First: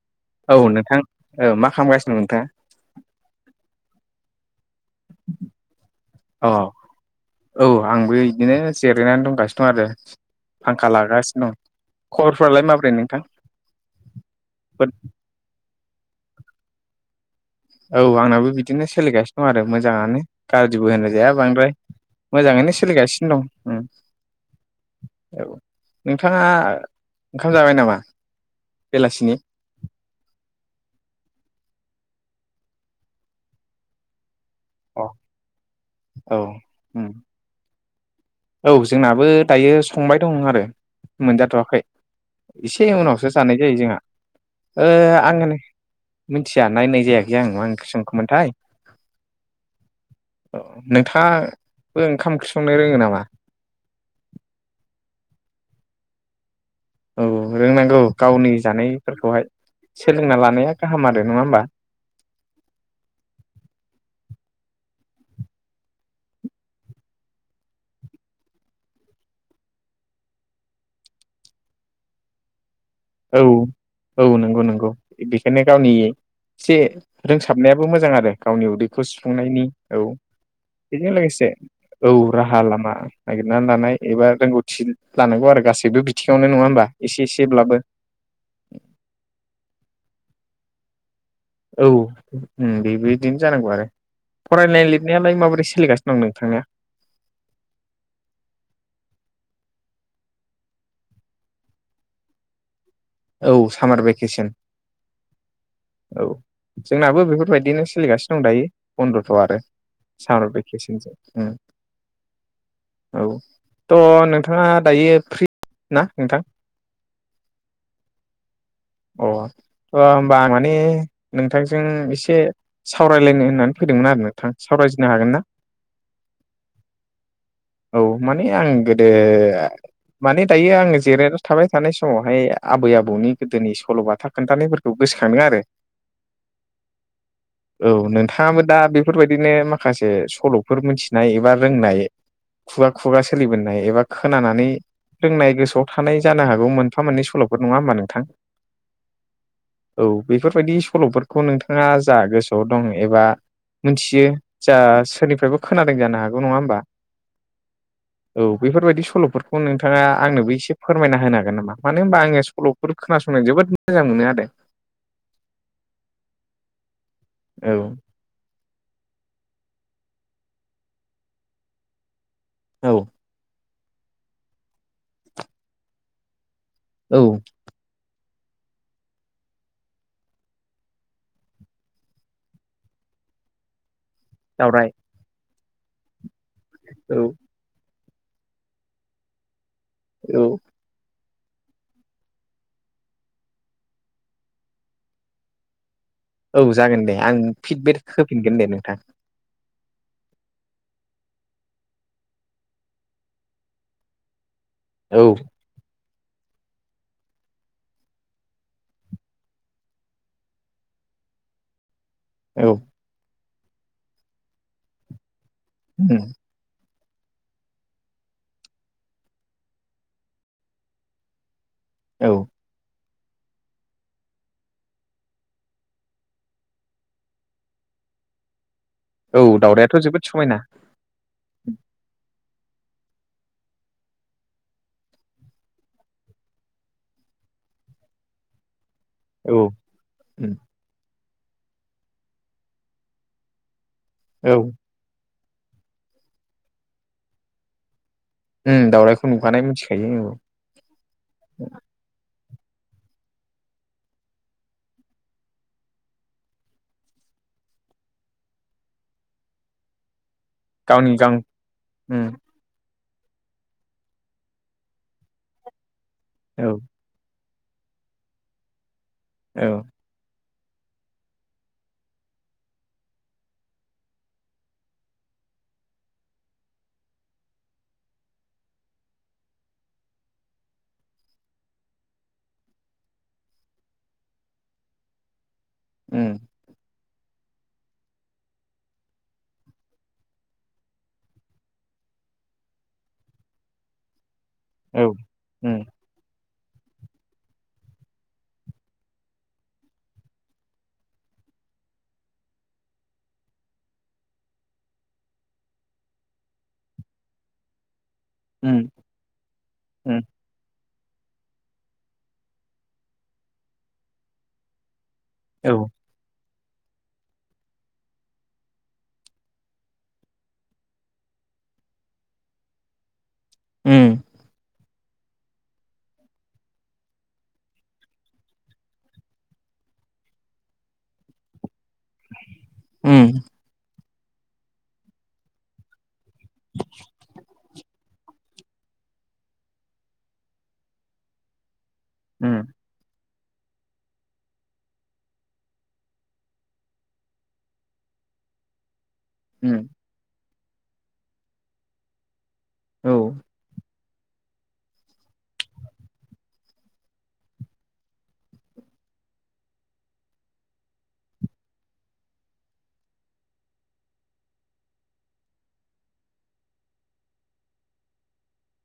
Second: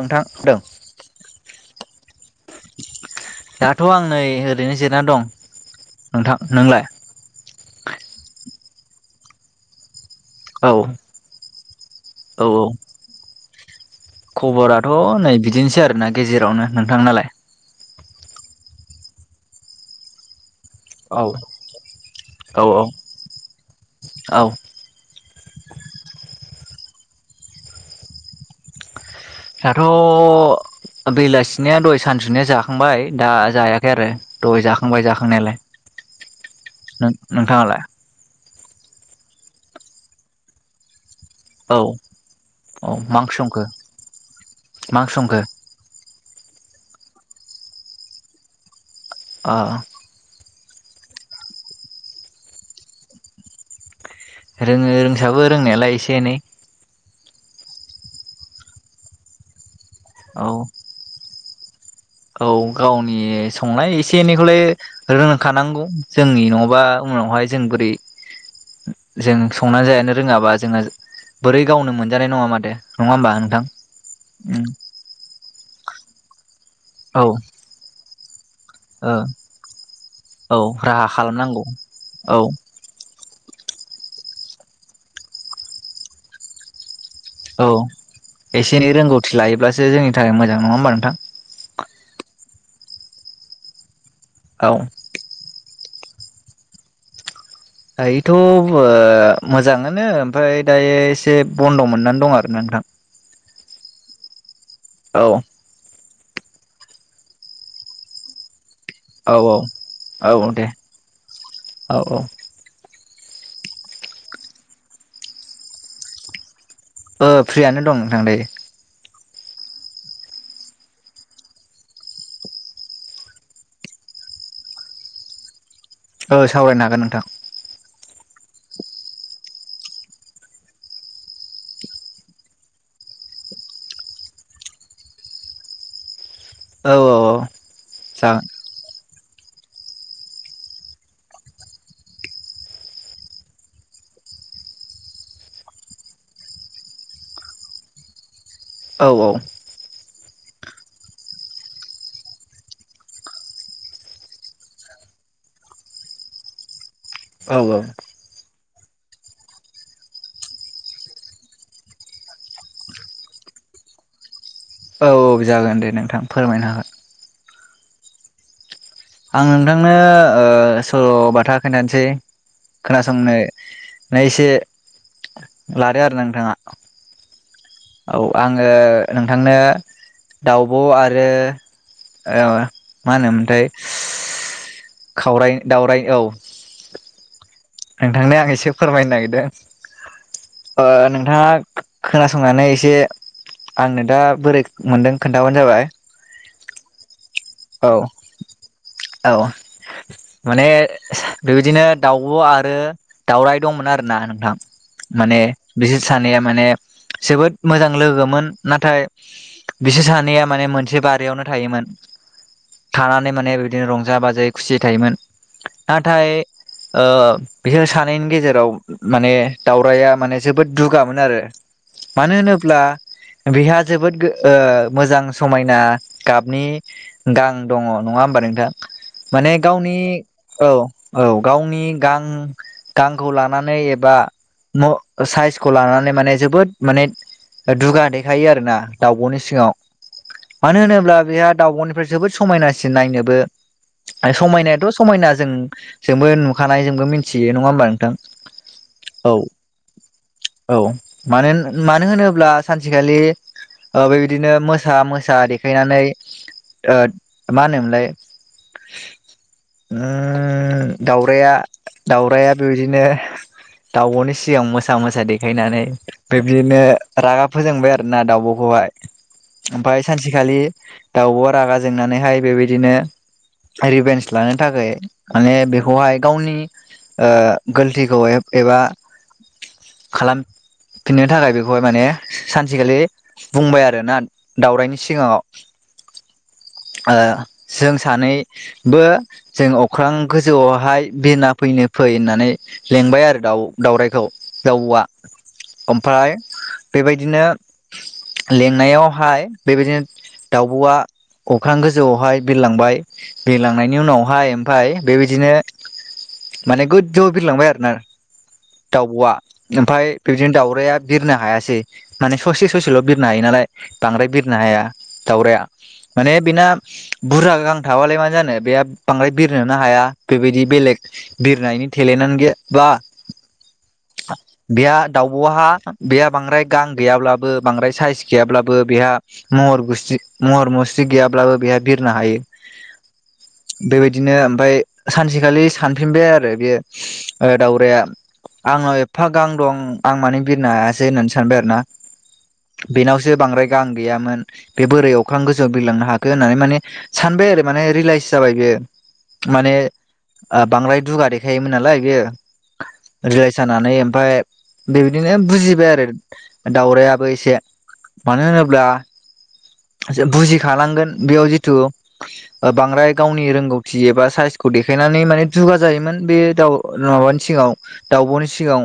नोंथां दों औ नोंथां औ मा खालामगासिनो दं नोंथाङा? दाथ' आं नै ओरैनो जिरायनानै दं अ नोंथां। नोंलाय? औ आंबो बिदिनो जिरायनानै दंगासिनो दं आरो। औ फांखा लागासिनो दं औ खबरफ्रालाय औ माब्रै नोंथां? खबराथ' नै बिदिनोसै आरोना गेजेरावनो। नोंथांनाालाय? औ आंनाबो बिदिनो सोलिगासिनो दं आरो मोजाङानो। गाज्रिबो औ होनजाया बांद्राय, औ मोजाङैनो सोलिगासिनो दं। औ औ नोंथाङा ओंखाम जाबाय नामा बेलासिनि? दाथ' बेलासिनिया दय सानसुनिया जाखांबाय दा जायाखै आरो दय जाखां अ खांबाय जाखांनायालाय, औ उम नोंथाङालाय? औ जोंनाबो दायो संबाय दं आरो औ मोनजाथ'वाखै औ एसे मा उनावसो ओंख्रि जानाय संखो जायो जोंहा ओ मा ओंख्रि संखो आङो मिथिया नायनाय जायाखै आं मा ओंख्रि संखो मोनथाय अ नोंथाङाबो ओंखाम ओंख्रि संनो रोङो नामा? रोङो रोंसाबो रोंनायालाय एसे एनै। औ रोंनांगौ गावनि जानायफोरखौहाय सोलोंना औ लानाया गाहाम आरो नङा होमबा? औ गावनि संनाय एसे एनैखौलाय रोंखानांगौ जोंनि नङाबा उनावहाय जों बोरै जों संनानै जानो रोङाबा जोङो बोरै गावनो मोनजानाय नङा माथो नङा होमबा औ नोंथां औ नंगौ नंगौ बेखायनो गावनि एसे औ रोंसाबनायाबो मोजां आरो गावनि उदैखौ ओ सुफुंनायनि औ। औ राहा बेजों लोगोसे खालामनांगौ औ राहा लामा नागिरनानै लानाय एबा रोंगौथि लानांगौ आरो गासैबो बिथिङावनो नङा होमबा? एसे औ एसेब्लाबो एसे एन रोंगौथि लायोब्लासो जोंनि थाखाय मोजां नङा होनबा नोंथां? औ बेबायदिनो जानांगौ आरो फराय औ ल यालाय माबोरै सलिगासिनो दं नोंथांनिया? दायोथ' मोजाङानो ओमफ्राय दायो एसे बन्द' मोननानै दं आर ना नोंथां। औ सामार भेकेसन। औ औ जोंनाबो बेफोरबायदिनो सोलिगासिनो दं दायो। बन्दथ' औ आरो औ सान औ दे बेखेसिनस औ औ औ थ' नोंथाङा दायो फ्रि ना नोंथां? ओ फ्रियानो दं नोंथां दायो। अ होमबा माने नोंथांजों एसे सावरायलायनो होननानै फैदोंमोन आरो नोंथां। सावरायजनो हागोन ना? ओ सावरायनो हागोन नोंथां। औ माने आं गोदो माने दायो आङो जेरायना थाबाय थानाय समावहाय आबै आबौनि गोदोनि सल'बाथा खोन्थानायफोरखौ गोसोखांदों आरो। औ औ। औ जागोन नोंथाङाबो दा बेफोरबायदिनो माखासे सल'फोर मिथिनाय एबा रोंनाय खुगा खुगा सोलिबोननाय एबा खोनानानै रोंनाय गोसोआव थानाय जानो हागौ मोनफा मोननै सल'फोर नङा होनबा नोंथां? औ औ। औ बेफोरबायदि सल'फोरखौ नोंथाङा जा गोसोआव दं एबा मोनथियो जा सोरनिफ्रायबो खोनादों जानो हागौ नङा होमबा? औ औ। औ बेफोरबायदि सल'फोरखौ नोंथाङा आंनोबो एसे फोरमायना होनो हागोन नामा? मानो होनबा आङो सल'फोर खोनासं संनो जोबोद मोजां मोनो आरो। औ जागोन दे नोंथां फोरमायनो हागोन। औ। आं नोंथांनो ओ सल' बाथा खोनथानोसै, औ खोनासंनो नै एसे लादो आरोना नोंथाङा। औ‌। औ आङो नोंथांनो दाउब' आरो ओ मा होनोमोनथाय दावराइ खावराय दावराय औ। औ। नोंथांनो आं एसे फोरमायनो नागिरदों। औ। ओ नोंथाङा खो-खोनासंनानै एसे आंनो दा बोरै मोन्दों खोन्थाबानो जाबाय। औ जागोन दे आं औ फिडबेक होफिनगोन दे नोंथां। औ। माने बेबायदिनो दाउब' आरो दावराइ दंमोन आरो ना नोंथां। औ माने बिसोर सानैया माने जोबोद मोजां लोगोमोन। नाथाय बिसोर सानैया माने मोनसे बारियावनो थायोमोन। औ। थानानै माने बिदिनो रंजा बाजायै खुसि थायोमोन। उम नाथाय ओ बिसोर सानैनि गेजेराव माने दावराइया माने जोबोद दुगामोन आरो औ मानो होनो ब्ला बेहा जोबोद गो ओ मोजां समायना गाबनि गां दङ' नङा होमबा नोंथां औ माने गावनि, दावरायाथ' जोबोद समायना औ। औ गावनि गां गांखौ लानानै एबा म साइसखौ लानानै माने जोबोद माने ओ दुगा देखायो आरो ना। दाउब'नि औ सिङाव उम मानो होनोब्ला बेहा दाउब'निफ्राय जोबोद समायनासिन नायनोबो। औ समायनायाथ' समायना जों जोंबो नुखानाय जोंबो मिथियो नङा होमबा नोंथां। ओम दावउरायखौ औ नुखानाय मिथिखायो औ। औ मानो मानो होनोब्ला सानसेखालि ओ बेबायदिनो मोसा मोसा देखायनानै ओ मा होनोमोनलाय ओ गावनि गां दाउराइया उम दाउराइया बेबादिनो दाउब'नि सिगां मोसा मोसा देखायनानै औ बेब्दिनो रागा फोजोंबाय आरो ना दाउब'खौहाय। औ ओमफ्राय सानसेखालि दाउब'वा रागा जोंनानैहाय बेबायदिनो रिभेन्स लानो थाखाय माने बेखौहाय गावनि ओ गोलतिखौ हाय एबा खालाम फिननो थाखाय बेखौहाय माने सानसेखालि बुंबाय आरोना दावरायनि सिगाङाव उम। ओ जों सानैबो जों अख्रां गोजौआवहाय बिरना फैनो फै होननानै लेंबाय आरो दाउ-दाउराइखौ दाउब'आ औ उम ओम फ्राय बेबायदिनो लेंनायावहाय बेबायदिनो दाउब'आ अख्रां गोजौआवहाय बिरलांबाय बिरलांनायनि उनावहाय ओमफाय बेबायदिनो माने गोजौआव बिरलांबाय आरोना उम दाउबआ ओमफाय उम बिदिनो दाउराया बिरनो हायासै माने ससे ससेल बिरनो हायो नालाय बांद्राय बिरनो हाया दावराया औ माने बेना बुरजा गां थाबालाय मा जानो बे बांद्राय बिरनोनो हाया बेबायदि बेलेग बिरनायनि टेलेनानो गैया। बा उम बेहा दाउबहा बेहा बांद्राय गां गैयाब्लाबो बांद्राय साइस गैयाब्लाबो बेहा महर गुसथि महर मुस्रि गैयाब्लाबो बेहा बिरनो हायो। उम बेबायदिनो ओमफाय सानसेखालि सानफिनबाय आरो बेयो ओ दाउराया आंनाव एफा गां दं आं मानो बिरनो हायासै होननानै सानबाय आरो ना। उम। बेनावसो बांद्राय गां गैयामोन बे बोरै अख्रां गोजौआव बिरलांनो हाखो होननानै माने सानबाय आरो माने रिएलाइस जाबाय बेयो। माने उम ओ बांद्राय दुगा देखायोमोन नालाय बेयो। औ रिलाइज जानानै ओमफाय बेबादिनो बुजिबाय आरो दाउरायाबो एसे मानो होनोब्ला बुजिखालांगोन बेयाव जिथु ओ बांद्राय गावनि रोंगौथि एबा साइसखौ देखायनानै माने दुगा जायोमोन बे दाउ माबानि सिगाव दाउबनि सिगाव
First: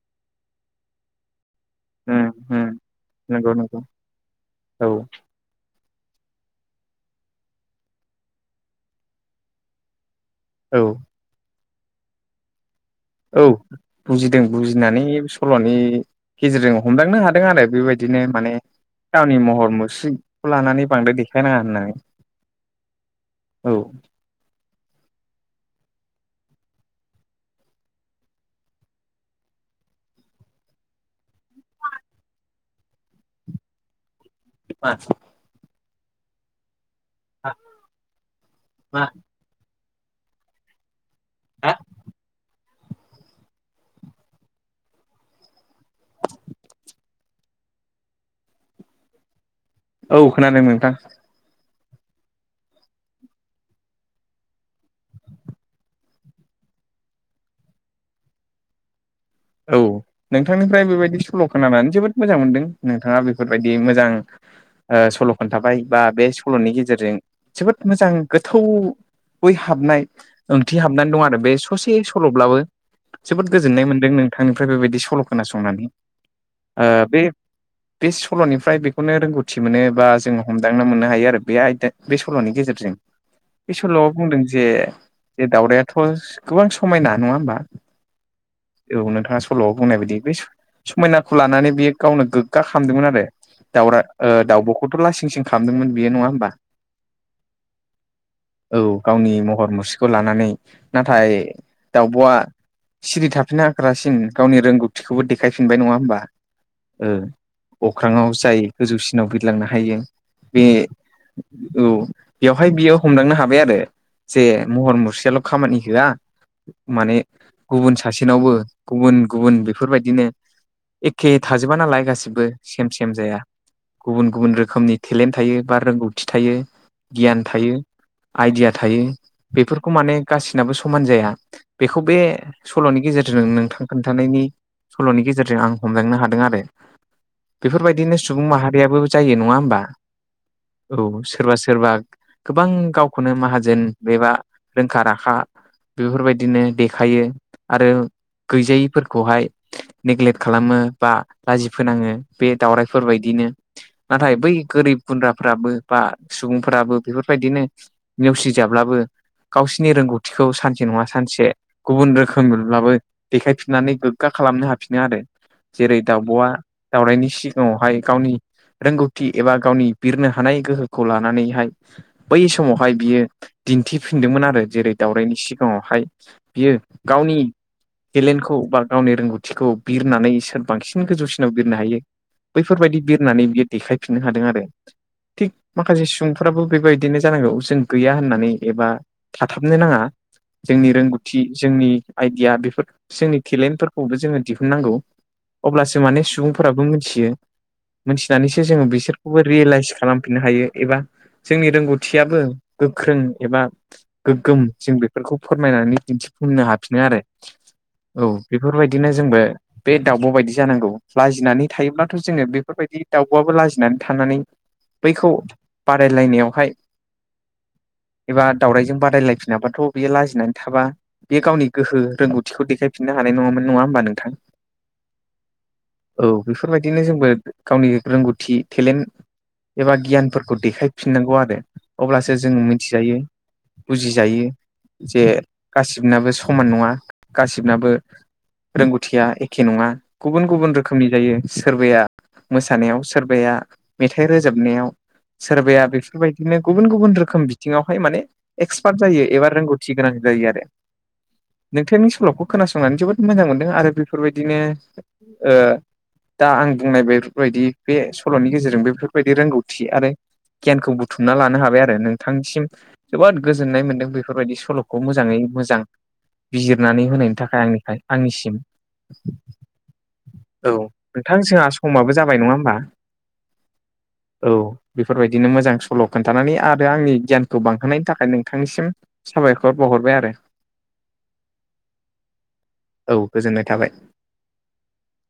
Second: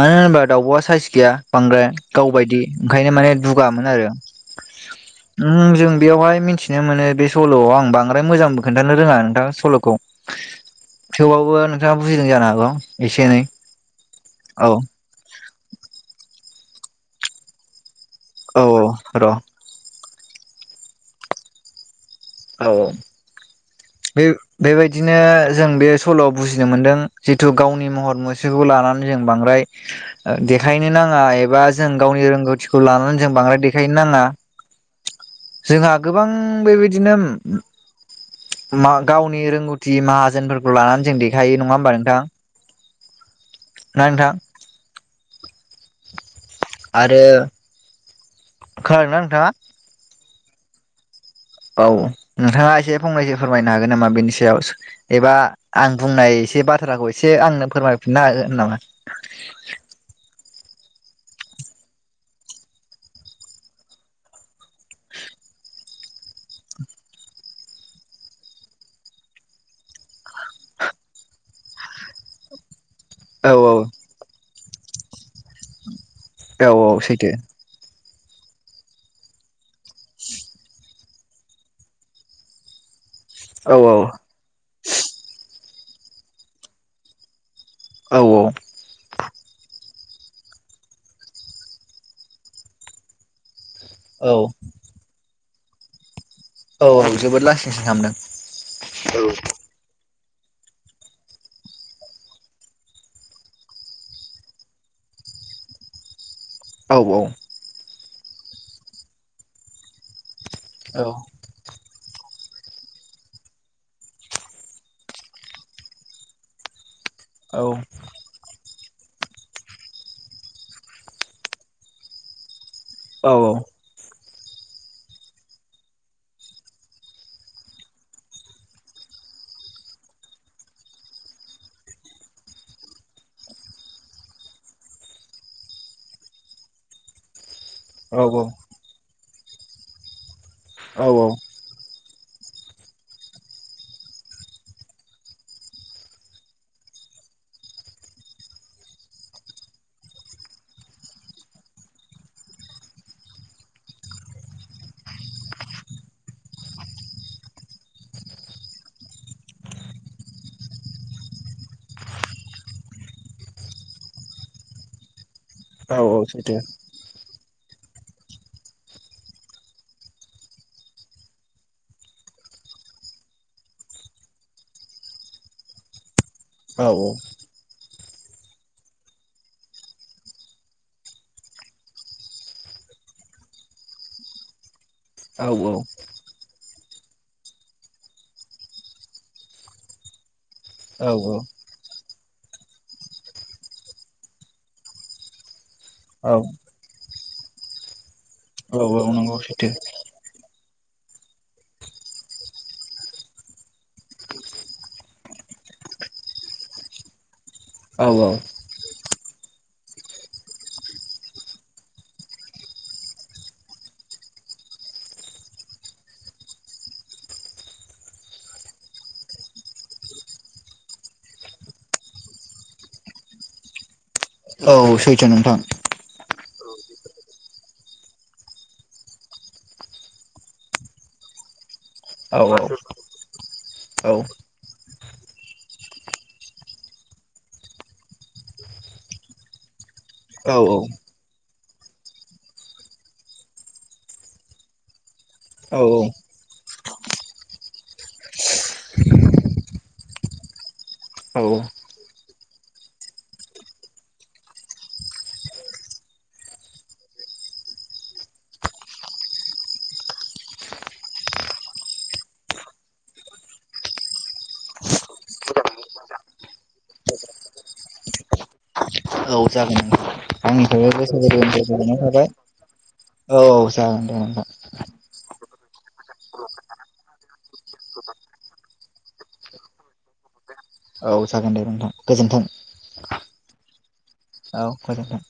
मानो होनोब्ला दाउबआ साइस गैया बांद्राय। उम गावबायदि उम ओंखायनो माने नंगौ नंगौ दुगामोन आरो। औ उम जों बेयावहाय मिथिनो मोनो बे सलआव आं बांद्राय मोजांबो खोन्थानो रोङा नोंथां सलखौ। औ। थेवबावबो नोंथाङा बुजिदों जानो हागौ। एसे एनै औ बुजिदों औ बुजिनानै सलनि गेजेरजों हमदांनो हादों आरो बेबाय दिनो माने औ औ र' गावनि महर मुस्रिखौ लानानै बांद्राय देखायनाङा होननानै। औ औ औ बे बेबायदिनो जों बे सलआव बुजिनो मोनदों जिथु गावनि महर मुस्रिखौ लानानै जों बांद्राय ओ देखायनो नाङा एबा जों गावनि रोंगौथिखौ लानानै जों बांद्राय देखायनो नाङा। [unintelligible] जोंहा गोबां बेबायदिनो मा गावनि रोंगौथि माहाजोनफोरखौ लानानै जों देखायो हा नङा होमबा नोंथां? ना नोंथां? आरो खोनादोंना नोंथाङा? औ खोनादों नोंथां। औ नोंथाङा एसे फंनैसो फोरमायनो हागोन नामा बेनि सायाव एबा आं बुंनाय एसे बाथ्राखौ एसे आंनो फोरमायफिननो हागोन नामा? औ नोंथांनिफ्राय बेबायदि सल खोनानानै जोबोद मोजां मोनदों नोंथाङा बेफोरबायदि मोजां ओ सल' खोन्थाबाय बा बे सल'नि गेजेरजों जोबोद मोजां गोथौ बै हाबनाय ओंथि हाबनानै दं आरो बे ससे सल'ब्लाबो। औ जोबोद गोजोननाय मोनदों नोंथांनिफ्राय बेबायदि सल खोनासंनानै औ ओ औ बे सैथो बे सलनिफ्राय बेखौनो रोंगौथि मोनो बा जोङो हमदांना मोननो हायो आरो बे आयदा बे सलनि गेजेरजों औ बे सल'आव बुंदों जे जे दावरायथ गोबां समायना नङा होमबा औ औ। औ नोंथाङा सल' बुंनाय बायदि बे समायनाखौ लानानै बेयो गावनो गोग्गा खालामदोंमोन आरो दाउरा ओ औ दाउबखौथ लासिं सिं खालामदोंमोन बेयो नङा होमबा? औ औ जोबोद लासिंसिं खामदों औ। खौ लानानै नाथाय दाउबआ सिरि थाफिना रासिन गावनि रोंगौथिखौबो देखायफिनबाय नङा होमबा औ उम। अख्राङाव जाय गोजौसिनाव बिरलांनो हायो बे औ औ बेवहाय बियो हमदांनो हाबाय आरो जे महर मुस्रियाल' खामानि होआ माने औ गुबुन सासेनावबो गुबुन गुबुन बेफोरबायदिनो एखे थाजोबा नालाय गासिबो सेम सेम औ सैथो औ जाया। गुबुन गुबुन रोखोमनि टेलेन्ट थायो बा रोंगौथि थायो गियान थायो। आइडिया थायो बेफोरखौ माने गासिनाबो समान जाया। बेखौ बे सल'नि गेजेरजों नों थां खोन्थानायनि सल'नि गेजेरजों आं हमदांनो हादों आरो। बेफोरबायदिनो सुबुं माहारियाबो जायो नङा होमबा औ सोरबा सो सोरबा गोबां गावखौनो माहाजोन एबा रोंखा राखा बेफोरबायदिनो देखायो आरो गैजायिफोरखौहाय नेग्लेट खालामो बा लाजि फोनाङो बे दावरायाइफोरबायदिनो। नाथाय बै गोरिब गुन्द्राफोराबो बा सुबुंफोराबो बेफोरबायदिनो नेवसिजाब्लाबो गावसिनि रोंगौथिखौ सानसे नङा सानसे गुबुन रोखोमै ब्लाबो देखायफिननानै गोग्गा खालामनो हाफिनो आरो जेरै औ औ दाउब'आ दावरायनि सिगाङावहाय गावनि रोंगौथि एबा गावनि बिरनो हानाय गोहोखौ लानानैहाय बै समावहाय बियो दिन्थिफिनदोंमोन आरो जेरै दावरायनि सिगाङावहाय। बियो गावनि टेलेन्टखौ बा गावनि रोंगौथिखौ बिरनानै सोर बांसिन गोजौसिनाव बिरनो हायो बैफोरबायदि बिरनानै बियो देखायफिननो हादों आरो थिग माखासे सुबुं फ्राबो बेबायदिनो जानांगौ जों गैया होननानै एबा थाथाबनो नाङा। जोंनि रोंगौथि जोंनि आइडिया बेफोर जोंनि टेलेन्टफोरखौबो जोङो दिहुननांगौ। अब्लासो माने सुबुंफोराबो मिथियो। मोनथिनानैसो जोङो नंगौ बिसोरखौबो सैथो रियेलाइस खालामफिननो हायो एबा जोंनि रोंगौथियाबो गोख्रों एबा गोगोम जों बेफोरखौ फोरमायनानै दिन्थिफुंनो हाफिनो आरो। औ बेफोरबायदिनो जोंबो बे दाउब' बायदि जानांगौ लाजिनानै थायोब्लाथ' जोङो बेफोरबायदि दाउब'आबो लाजिनानै थानानै बैखौ बादायलायनायावहाय एबा दावरायजों बादायलायफिनाबाथ' बेयो लाजिनानै थाबा बेयो गावनि गोहो रोंगौथिखौे देखाय फिननो हानाय नङाम नङा होमबा नोंथां? औ सैथो नोंथां। औ बेफोरबायदिनो जोंबो गावनि रोंगौथि टेलेन्ट एबा गियानफोरखौ देखायफिननांगौ आरो। अब्लासो औ जों औ मिथिजायो औ बुजिजायो। जे गासिबनाबो समान नङा। गासिबनाबो रोंगौथिया एखे नङा गुबुन गुबुन रोखोमनि जायो। सोरबाया मोसानायाव सोरबाया मेथाइ रोजाबनायाव औ सोरबाया बेफोरबायदिनो गुबुन गुबुन रोखोम बिथिङावहाय माने एक्सपार्ट जायो एबा रोंगौथि गोनां जायो आरो। नोंथांनि सल'खौ खोनासंनानै जोबोद मोजां मोनदों आरो बेफोरबायदिनो ओ दा आं बुंनाय बेफोरबायदि बे सल'नि गेजेरजों बेफोरबायदि रोंगौथि आरो गियानखौ बुथुमना लानो हाबाय आरो नोंथांनिसिम जोबोद गोजोननाय मोन्दों बेफोरबायदि सल'खौ मोजाङै मोजां बिजिरनानै होनायनि थाखाय आंनिफाय आंनिसिम। औ जागोन। औ आंनिफ्रायबो गोसो नोंथां गोरबोनिफ्राय जोंहा गोजोननाय समाबो थाबाय। जाबाय नङा होमबा औ जागोन दे नोंथां। औ बेफोरबायदिनो मोजां सल' खोन्थानानै आरो आंनि गियानखौ बांहोनायनि थाखाय नोंथांनिसिम साबायखर बावहरबाय आरो। औ जागोन दे नोंथां, गोजोन्थों। औ गोजोननाय थाबाय। औ गोजोन्थों।